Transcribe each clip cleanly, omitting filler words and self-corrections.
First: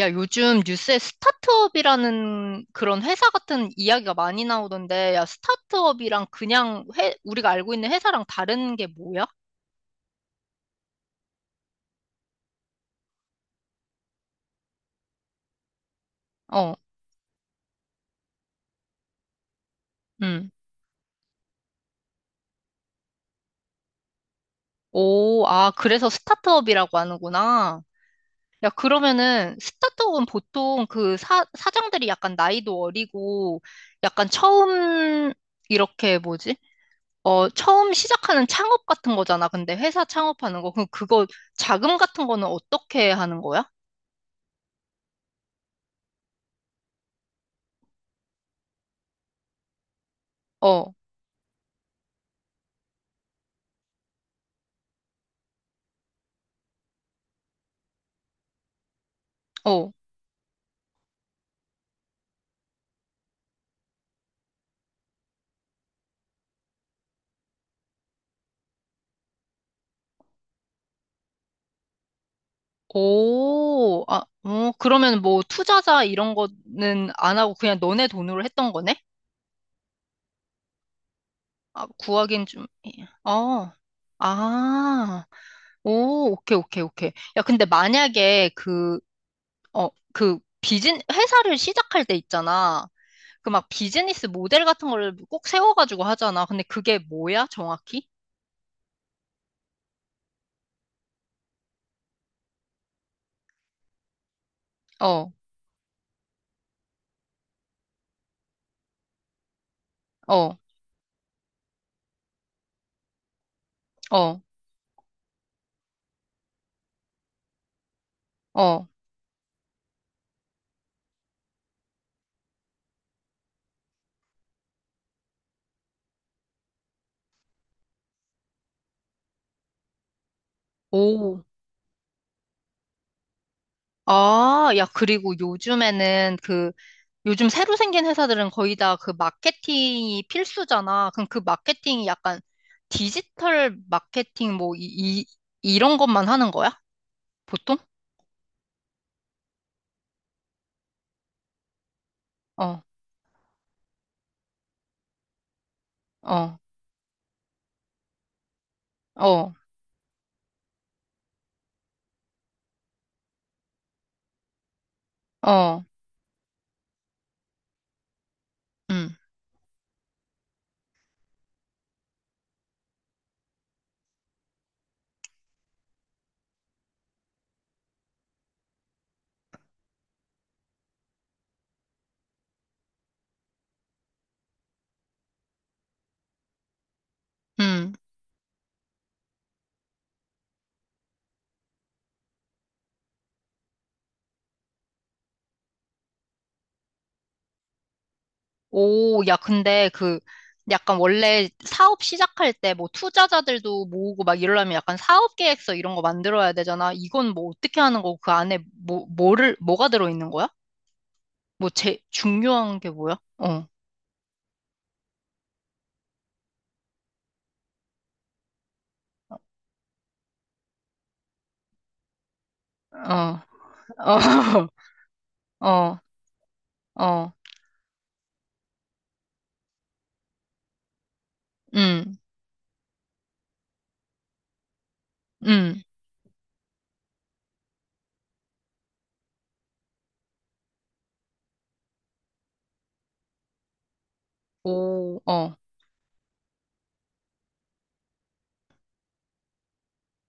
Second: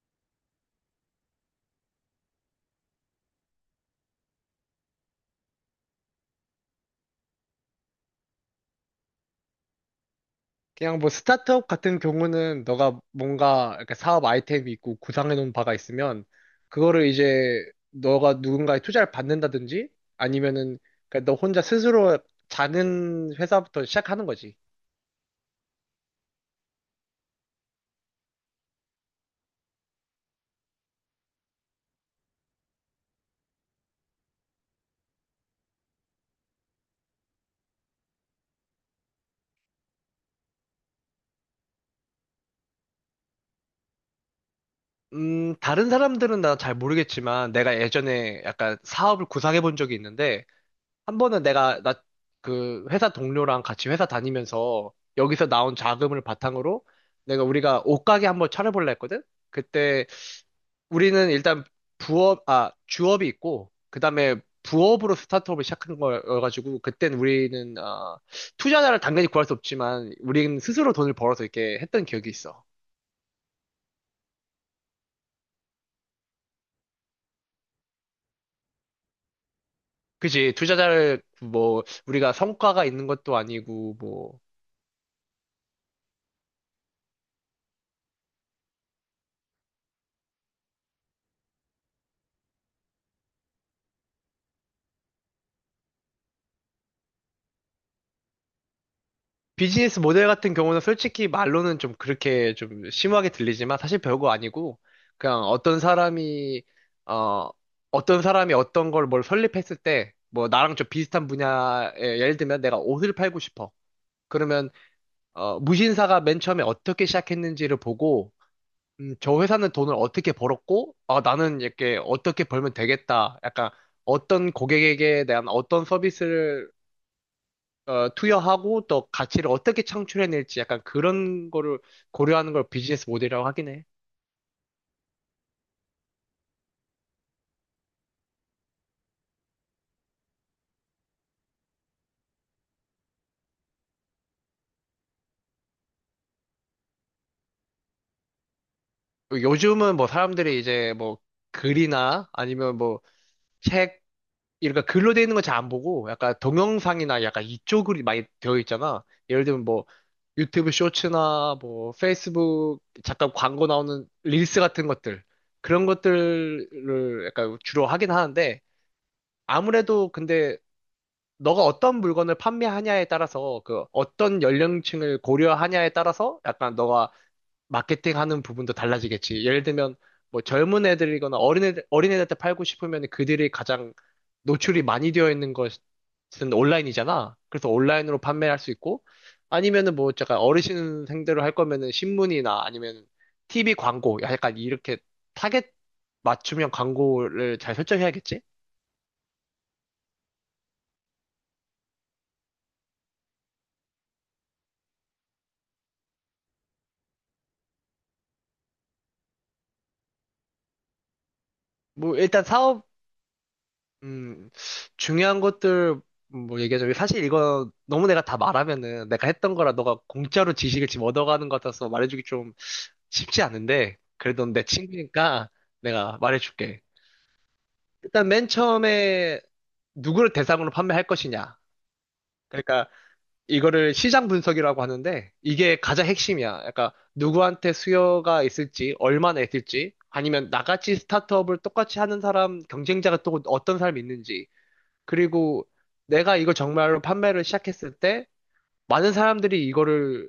야, 요즘 뉴스에 스타트업이라는 그런 회사 같은 이야기가 많이 나오던데, 야, 스타트업이랑 그냥 우리가 알고 있는 회사랑 다른 게 뭐야? 그냥 뭐 스타트업 같은 경우는 너가 뭔가 이렇게 사업 아이템이 있고 구상해 놓은 바가 있으면, 어, 그거를 이제 너가 누군가의 투자를 받는다든지, 음. 아니면은 그러니까 너 혼자 스스로 자는 회사부터 시작하는 거지. 오, 아, 그래서 스타트업이라고 하는구나. 야, 그러면은 스타트업은 보통 그 사장들이 약간 나이도 어리고, 약간 처음, 이렇게 뭐지? 어, 처음 시작하는 창업 같은 거잖아. 근데 회사 창업하는 거. 그럼 그거 자금 같은 거는 어떻게 하는 거야? 다른 사람들은 나 잘 모르겠지만, 내가 예전에 약간 사업을 구상해 본 적이 있는데, 어, 한 번은 내가 나 그 회사 동료랑 같이 회사 다니면서 여기서 나온 자금을 바탕으로 내가 우리가 옷가게 한번 차려볼라 했거든? 어. 그때 우리는 일단 주업이 있고, 그 다음에 부업으로 스타트업을 시작한 거여가지고, 그땐 우리는 투자자를 당연히 구할 수 없지만, 우리는 스스로 돈을 벌어서 이렇게 했던 기억이 있어. 오, 아, 어, 그러면 뭐 투자자 이런 거는 안 하고 그냥 너네 돈으로 했던 거네? 그지? 투자자를, 뭐, 아, 우리가 구하긴 좀, 성과가 예. 있는 것도 어, 아니고, 뭐. 아, 오, 오케이, 오케이, 오케이. 야, 근데 만약에 그, 어, 그 회사를 시작할 때 있잖아. 그 막 비즈니스 모델 같은 거를 꼭 세워가지고 하잖아. 근데 그게 뭐야, 정확히? 비즈니스 모델 같은 경우는 솔직히 말로는 좀 그렇게 좀 심하게 들리지만, 사실 별거 아니고 어, 그냥 어 어떤 사람이 어떤 걸 뭘 설립했을 때, 뭐 어, 나랑 좀 비슷한 분야에, 예를 들면 내가 옷을 팔고 싶어. 어, 그러면 무신사가 맨 처음에 어떻게 시작했는지를 보고, 어, 저 회사는 돈을 어떻게 벌었고, 아 나는 이렇게 어떻게 벌면 되겠다, 약간 어떤 고객에게 대한 어떤 서비스를 투여하고, 또 가치를 어떻게 창출해낼지, 약간 오. 그런 거를 고려하는 걸 비즈니스 모델이라고 하긴 해. 아, 야, 그리고 요즘에는 그 요즘 새로 생긴 회사들은 거의 다 그 마케팅이 필수잖아. 그럼 그 마케팅이 약간 디지털 마케팅 뭐 이런 것만 하는 거야? 보통? 요즘은 뭐 사람들이 이제 뭐 글이나 아니면 어, 뭐 책, 그러니까 글로 되어 있는 거 잘 안 보고 약간 어, 동영상이나 약간 이쪽으로 많이 되어 있잖아. 예를 어, 들면 뭐 유튜브 쇼츠나 뭐 페이스북 잠깐 광고 나오는 릴스 같은 것들, 어, 그런 것들을 약간 주로 하긴 하는데, 음, 아무래도 근데 너가 어떤 물건을 판매하냐에 따라서, 그 어떤 연령층을 고려하냐에 따라서 약간 너가 마케팅하는 부분도 달라지겠지. 예를 들면 뭐 젊은 애들이거나 어린애들한테 팔고 싶으면, 그들이 가장 노출이 많이 되어 있는 것은 온라인이잖아. 그래서 음. 온라인으로 판매할 수 있고, 아니면은 뭐 약간 어르신 생대로 할 거면은 신문이나 아니면 TV 광고 약간 이렇게 타겟 맞춤형 광고를 잘 설정해야겠지. 오, 야, 근데 그 약간 원래 사업 시작할 때 뭐 투자자들도 모으고 막 이러려면 약간 사업 계획서 이런 거 만들어야 되잖아. 이건 뭐 어떻게 하는 거고 그 안에 뭐가 들어있는 거야? 뭐 뭐 일단 중요한 사업, 게 뭐야? 어, 음, 중요한 것들, 뭐 얘기하자면, 사실 이거 너무 내가 다 말하면은 내가 했던 거라 너가 공짜로 지식을 지금 얻어가는 것 같아서 말해주기 좀 어, 쉽지 않은데, 그래도 내 어. 친구니까 어, 내가 말해줄게. 어, 일단 맨 처음에 누구를 대상으로 판매할 것이냐. 음, 그러니까 이거를 시장 분석이라고 하는데, 이게 음, 가장 핵심이야. 그러니까 누구한테 수요가 있을지, 얼마나 있을지, 아니면 나같이 스타트업을 똑같이 하는 사람, 경쟁자가 또 어떤 사람이 있는지. 오, 어, 그리고 내가 이걸 정말로 판매를 시작했을 때 많은 사람들이 이거를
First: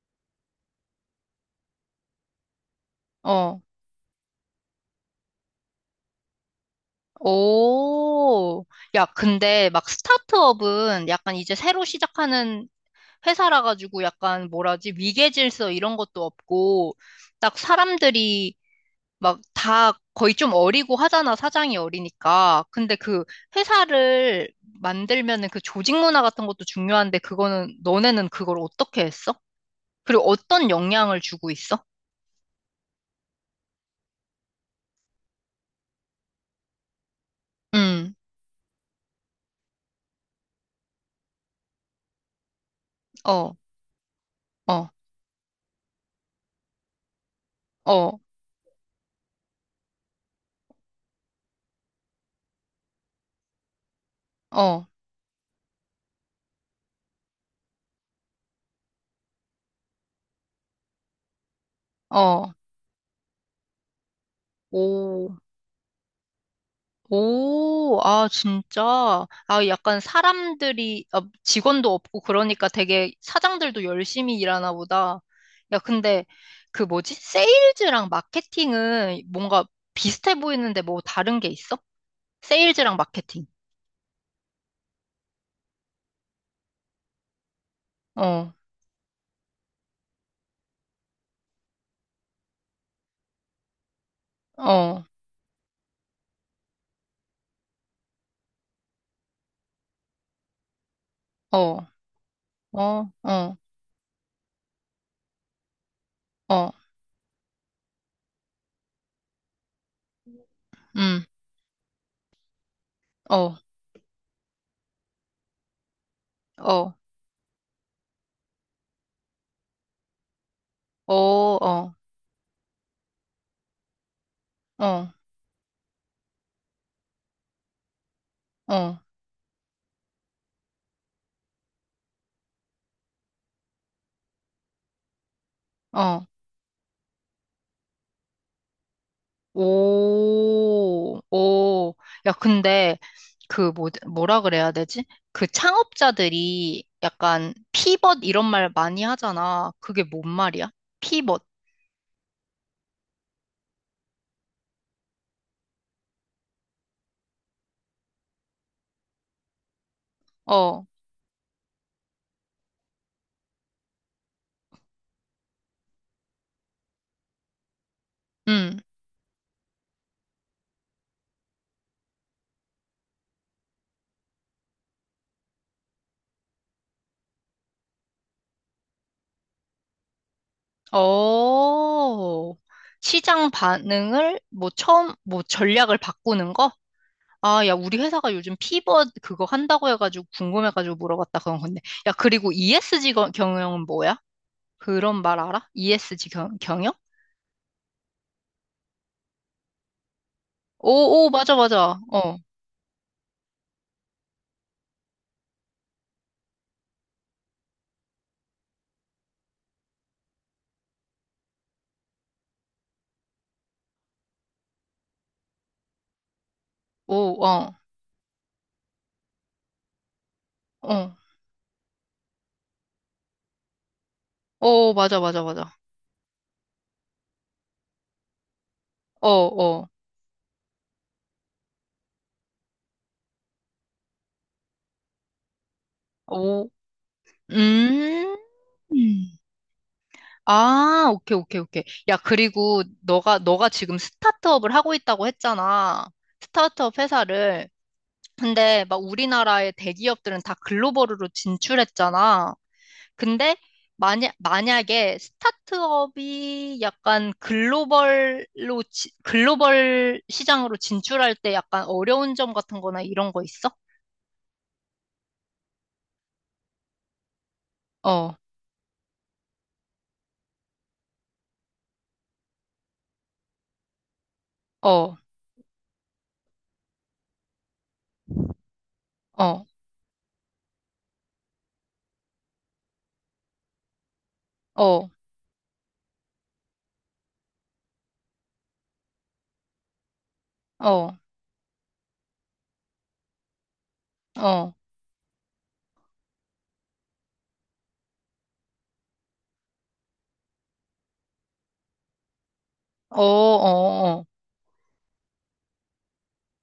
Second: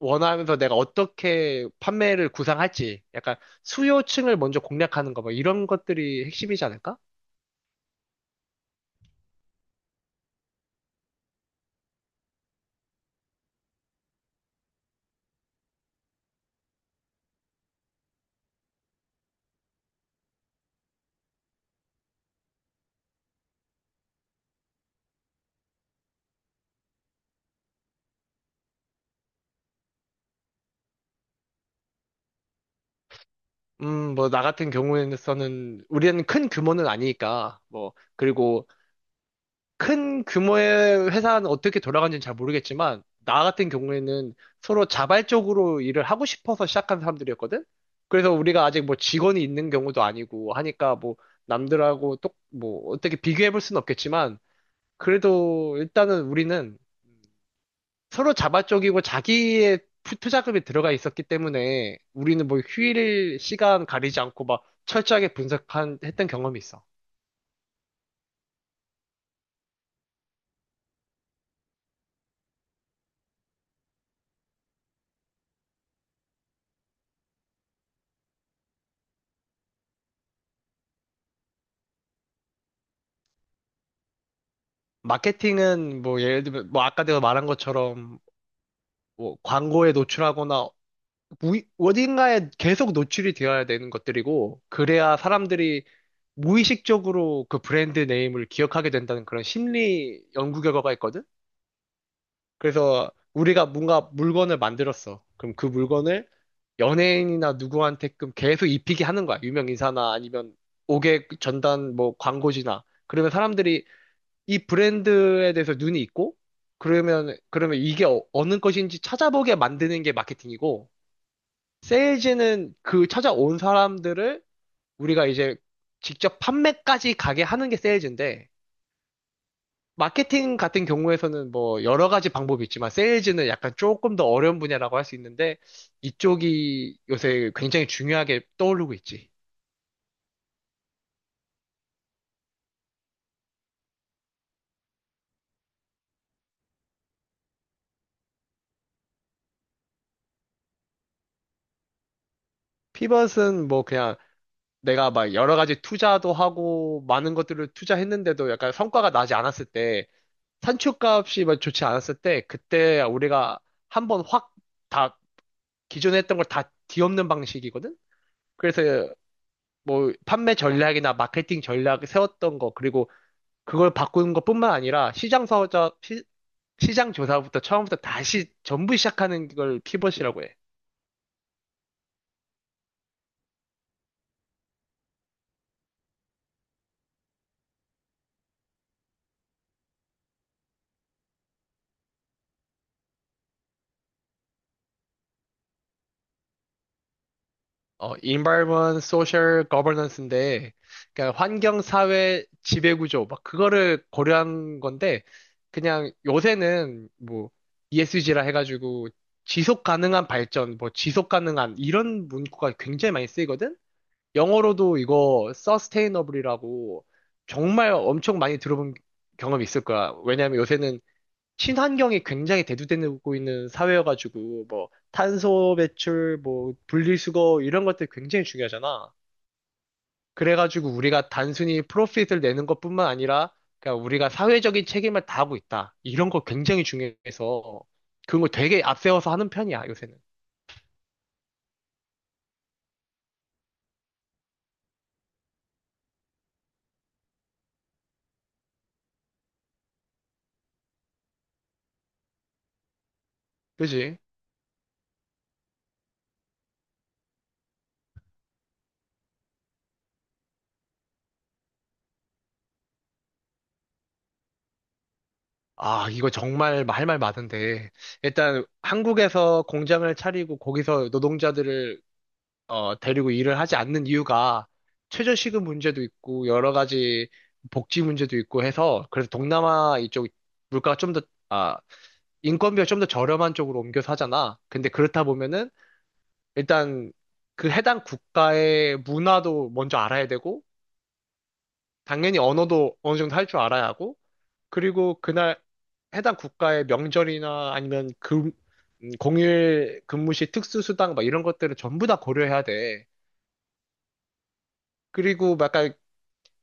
원하면서 내가 어떻게 판매를 구상할지, 약간 어, 수요층을 먼저 공략하는 거, 뭐 이런 것들이 핵심이지 않을까? 오. 야, 근데 막 스타트업은 약간 이제 새로 시작하는 회사라 가지고 약간 뭐라지, 위계 질서 이런 것도 없고, 딱 사람들이 막 다 거의 좀 어리고 하잖아, 사장이 어리니까. 근데 그 회사를 만들면은 그 조직 문화 같은 것도 중요한데, 그거는, 너네는 그걸 어떻게 했어? 그리고 어떤 영향을 주고 있어? 뭐 나 같은 경우에는 우리는 큰 규모는 아니니까, 뭐 음, 그리고 큰 규모의 회사는 어떻게 돌아가는지는 잘 모르겠지만, 나 어. 같은 경우에는 서로 어. 자발적으로 일을 하고 싶어서 시작한 사람들이었거든? 어, 그래서 우리가 아직 뭐 직원이 있는 경우도 아니고 하니까, 뭐 남들하고 뭐 어떻게 비교해 볼 수는 없겠지만, 어, 그래도 일단은 우리는 서로 자발적이고 자기의 투자금이 들어가 있었기 때문에, 우리는 어. 뭐 휴일 시간 가리지 않고 막 오, 철저하게 했던 경험이 있어. 오, 아, 진짜. 아, 약간 사람들이, 아, 직원도 없고 그러니까 되게 사장들도 열심히 일하나 보다. 야, 근데 그 뭐지? 세일즈랑 마케팅은 뭔가 비슷해 보이는데 뭐 다른 게 있어? 세일즈랑 마케팅. 마케팅은, 뭐 예를 들면 뭐 아까 내가 말한 것처럼, 어, 뭐 광고에 노출하거나 어딘가에 계속 노출이 되어야 되는 것들이고, 어, 그래야 사람들이 무의식적으로 그 브랜드 네임을 기억하게 된다는 그런 심리 연구 결과가 있거든. 어, 그래서 어, 어, 우리가 뭔가 물건을 만들었어. 그럼 그 물건을 어, 연예인이나 누구한테끔 계속 입히게 하는 거야. 유명 인사나 아니면 음, 옥외 전단 뭐 광고지나. 그러면 어, 사람들이 이 브랜드에 대해서 눈이 있고, 어, 그러면 이게 어느 것인지 찾아보게 만드는 게 마케팅이고, 어, 어, 세일즈는 그 찾아온 사람들을 어, 우리가 이제 직접 판매까지 가게 하는 게 세일즈인데, 어, 마케팅 같은 경우에서는 뭐 여러 가지 방법이 있지만, 세일즈는 약간 조금 더 어려운 분야라고 할 수 있는데, 어. 이쪽이 요새 굉장히 중요하게 떠오르고 있지. 오, 오. 야, 근데 그 뭐라 그래야 되지? 그 창업자들이 약간 피벗 이런 말 많이 하잖아. 그게 뭔 말이야? 피벗. 피벗은 뭐 그냥 내가 막 여러 가지 투자도 하고, 많은 것들을 투자했는데도 약간 성과가 나지 않았을 때, 어, 산출값이 막 좋지 않았을 때, 그때 우리가 한번 확다 기존에 했던 걸 다 뒤엎는 방식이거든? 음. 그래서 뭐 판매 전략이나 마케팅 전략 세웠던 거, 그리고 그걸 바꾸는 것뿐만 아니라 시장 조사부터 처음부터 다시 전부 시작하는 걸 피벗이라고 해. 어. 시장 반응을 뭐 처음 뭐 전략을 바꾸는 거? 아, 야, 우리 회사가 요즘 피벗 그거 한다고 해가지고 궁금해가지고 물어봤다 그런 건데. 야, 그리고 ESG 경영은 뭐야? 그런 말 알아? ESG 경영? Environment, social, governance인데, 오, 오, 그러니까 맞아, 환경, 맞아. 어, 사회, 지배구조, 막 그거를 고려한 건데, 그냥 요새는 뭐 ESG라 해가지고 지속 가능한 발전, 뭐 지속 가능한 이런 문구가 굉장히 많이 쓰이거든? 영어로도 이거 서스테이너블이라고 오, 어, 정말 엄청 많이 들어본 경험이 있을 거야. 왜냐하면 요새는 어, 친환경이 굉장히 대두되고 있는 사회여가지고, 뭐 오, 맞아, 맞아, 탄소 맞아. 배출, 뭐 분리수거 이런 것들 굉장히 중요하잖아. 어, 어, 그래가지고 우리가 단순히 프로핏을 내는 것뿐만 아니라, 그러니까 우리가 사회적인 책임을 다하고 있다, 이런 거 오, 굉장히 중요해서 음. 그런 거 되게 앞세워서 하는 편이야, 요새는. 아, 오케이, 오케이, 오케이. 야, 그리고 너가 지금 스타트업을 하고 있다고 했잖아. 스타트업 회사를. 근데 막 우리나라의 대기업들은 다 글로벌으로 진출했잖아. 근데 그지? 만약에 스타트업이 약간 글로벌 시장으로 진출할 때 약간 어려운 점 같은 거나 이런 거 있어? 아, 이거 정말 할 말 많은데. 어, 일단 한국에서 공장을 차리고 거기서 노동자들을 데리고 일을 하지 않는 이유가, 어, 최저시급 문제도 있고 여러 가지 복지 문제도 있고 해서, 그래서 어, 동남아 이쪽 물가가 좀 더, 아, 인건비가 좀 더 저렴한 쪽으로 옮겨서 하잖아. 근데 어, 그렇다 보면은 일단 그 해당 국가의 문화도 먼저 알아야 되고, 어, 당연히 언어도 어느 정도 할 줄 알아야 하고, 어, 그리고 그날 해당 국가의 명절이나 아니면 공휴일 근무 시 특수수당 막 이런 것들을 전부 다 고려해야 돼. 어, 어, 어, 그리고 막 약간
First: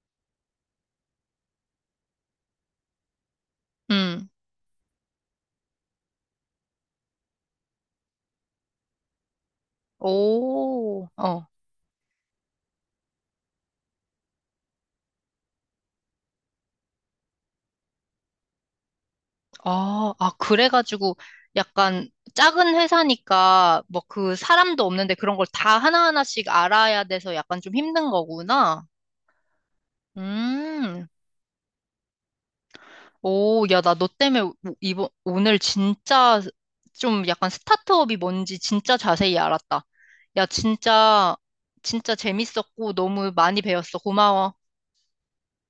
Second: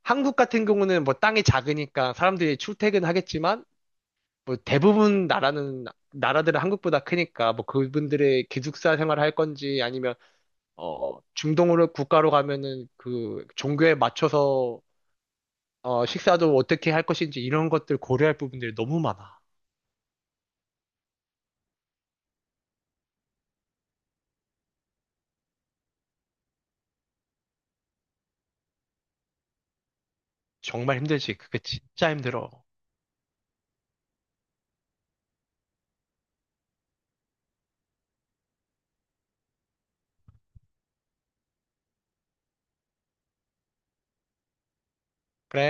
한국 같은 경우는 뭐 땅이 작으니까 사람들이 출퇴근하겠지만, 음, 뭐 대부분 나라는 나라들은 한국보다 크니까 뭐 그분들의 기숙사 생활을 할 건지, 아니면 오, 어, 중동으로 국가로 가면은 그 종교에 맞춰서 식사도 어떻게 할 것인지, 이런 것들 고려할 부분들이 너무 많아. 아, 아, 그래가지고 약간 작은 회사니까 뭐 그 사람도 없는데 그런 걸 다 하나하나씩 알아야 돼서 약간 좀 힘든 거구나. 정말 음. 힘들지. 그게 진짜 힘들어. 오, 야, 나 너 때문에 이번, 오늘 진짜 좀 약간 스타트업이 뭔지 진짜 자세히 알았다. 야, 진짜, 진짜 재밌었고 너무 많이 배웠어. 고마워. 그래